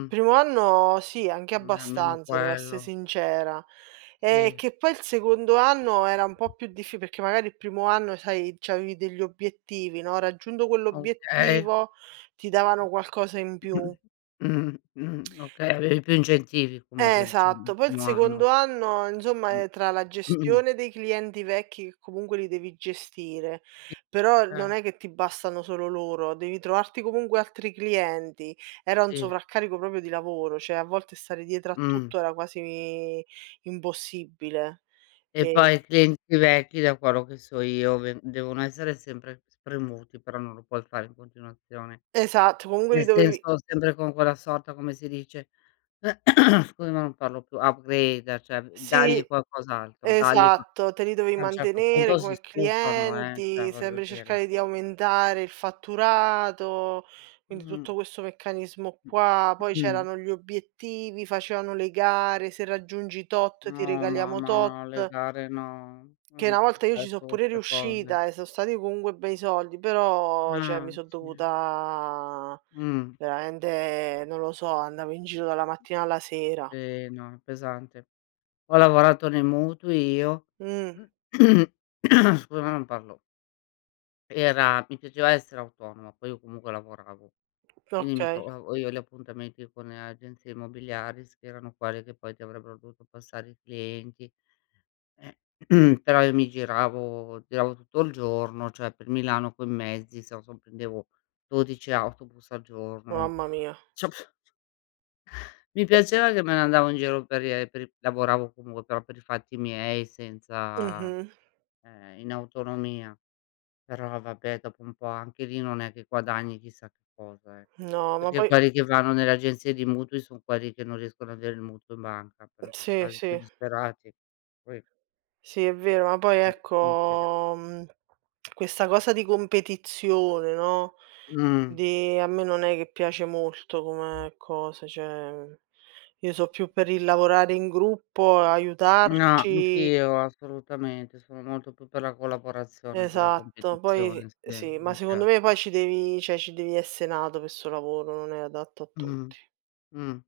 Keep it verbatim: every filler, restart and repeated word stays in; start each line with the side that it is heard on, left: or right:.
right: Il primo anno sì, anche
left: Mh, almeno
right: abbastanza, devo esse
left: quello.
right: sincera. Ehm,
left: Sì.
right: che poi il secondo anno era un po' più diffi perché magari il primo anno sai, c'avevi degli obiettivi, no, raggiunto
left: Okay.
right: quell'obiettivo ti davano qualcosa in più.
left: Mh, mh, okay,
right: E
left: avevi più incentivi
right: Eh,
left: comunque diciamo, il
right: esatto. Poi, il
left: primo anno.
right: secondo anno
left: Mh.
right: insomma, ehm, tra la gestione dei clienti vecchi che comunque li devi gestire
left: I
right: però, non
left: cer
right: è che ti bastano solo loro, devi trovarti comunque altri clienti. Era un
left: Sì.
right: sovraccarico popio di lavoro, ceh, a volte stare dietro a
left: Mh.
right: tutto era quasi impossibile
left: E
right: e
left: poi i clienti vecchi da quello che so io, ven devono essere sempre spremuti, però non lo puoi fare in continuazione.
right: Esatto, comunque li
left: Nel
right: dovevi
left: senso sempre con quella sorta come si dice scusa ma non parlo più, upgrade ceh dagli
right: Sì,
left: qualcos'altro dagli qua
right: esatto, te li dovevi
left: sì ad un certo
right: mantenere
left: punto si
right: come
left: stufano, eh, ceh
right: clienti,
left: voglio
right: sempre
left: dire.
right: cercare di aumentare il fatturato, quindi,
left: Mh.
right: tutto questo meccanismo qua, poi
left: Mh.
right: c'erano gli obiettivi, facevano le gare, "Se raggiungi tot ti
left: Oh,
right: regaliamo
left: mamma, no le
right: tot."
left: gare no.
right: Che una
left: [unintelligible]
right: volta io ci so' pure
left: queste cose.
right: riuscita, eh, so' stati comunque bei soldi, però ceh
left: Ah,
right: mi son
left: sì.
right: dovuta
left: Mh.
right: veramente non lo so, andavo in giro dalla mattina alla sera.
left: Sì. Ho è pesante. Ho lavorato nei mutui io
right: Mh.
left: scusa ma non parlo. Era mi piaceva essere autonoma, poi io comunque lavoravo. Quindi, mi
right: Okay.
left: trovavo io gli appuntamenti con agenzie immobiliari, s che erano quelle che poi ti avrebbero dovuto passare i clienti, e però io mi giravo giravo tutto il giorno, ceh per Milano coi mezzi, [unintelligible] prendevo dodici autobus al giorno.
right: Mamma mia.
left: Ci ho pr mi piaceva che me ne andavo in giro per i e per i lavoravo, comunque, però per i fatti miei senza
right: Mh-mh.
left: ehm, in autonomia. Però, vabbè, dopo un po' anche lì non è che guadagni chissà che cosa, eh.
right: No, ma
left: Perché
right: poi
left: quelli che vanno nelle agenzie di mutui son quelli che non riescono avere il mutuo in banca, però in questo
right: Sì,
left: caso i più
right: sì.
left: disperati, que
right: Sì è vero, ma poi
left: [unintelligible]
right: ecco, mhmm, questa cosa di competizione, no,
left: Mh.
right: di a me non è che piace molto come cosa, ceh io so' più per il lavorare in gruppo,
left: No,
right: aiutarci.
left: anch'io assolutamente, sono molto più per la collaborazione con la
right: Esatto, poi
left: competizione. Sì,
right: Sì, ma
left: mi
right: secondo
left: pia
right: me poi ci devi ceh ci devi esse nato pe sto lavoro, non è adatto a
left: Mh.
right: tutti.
left: Mh.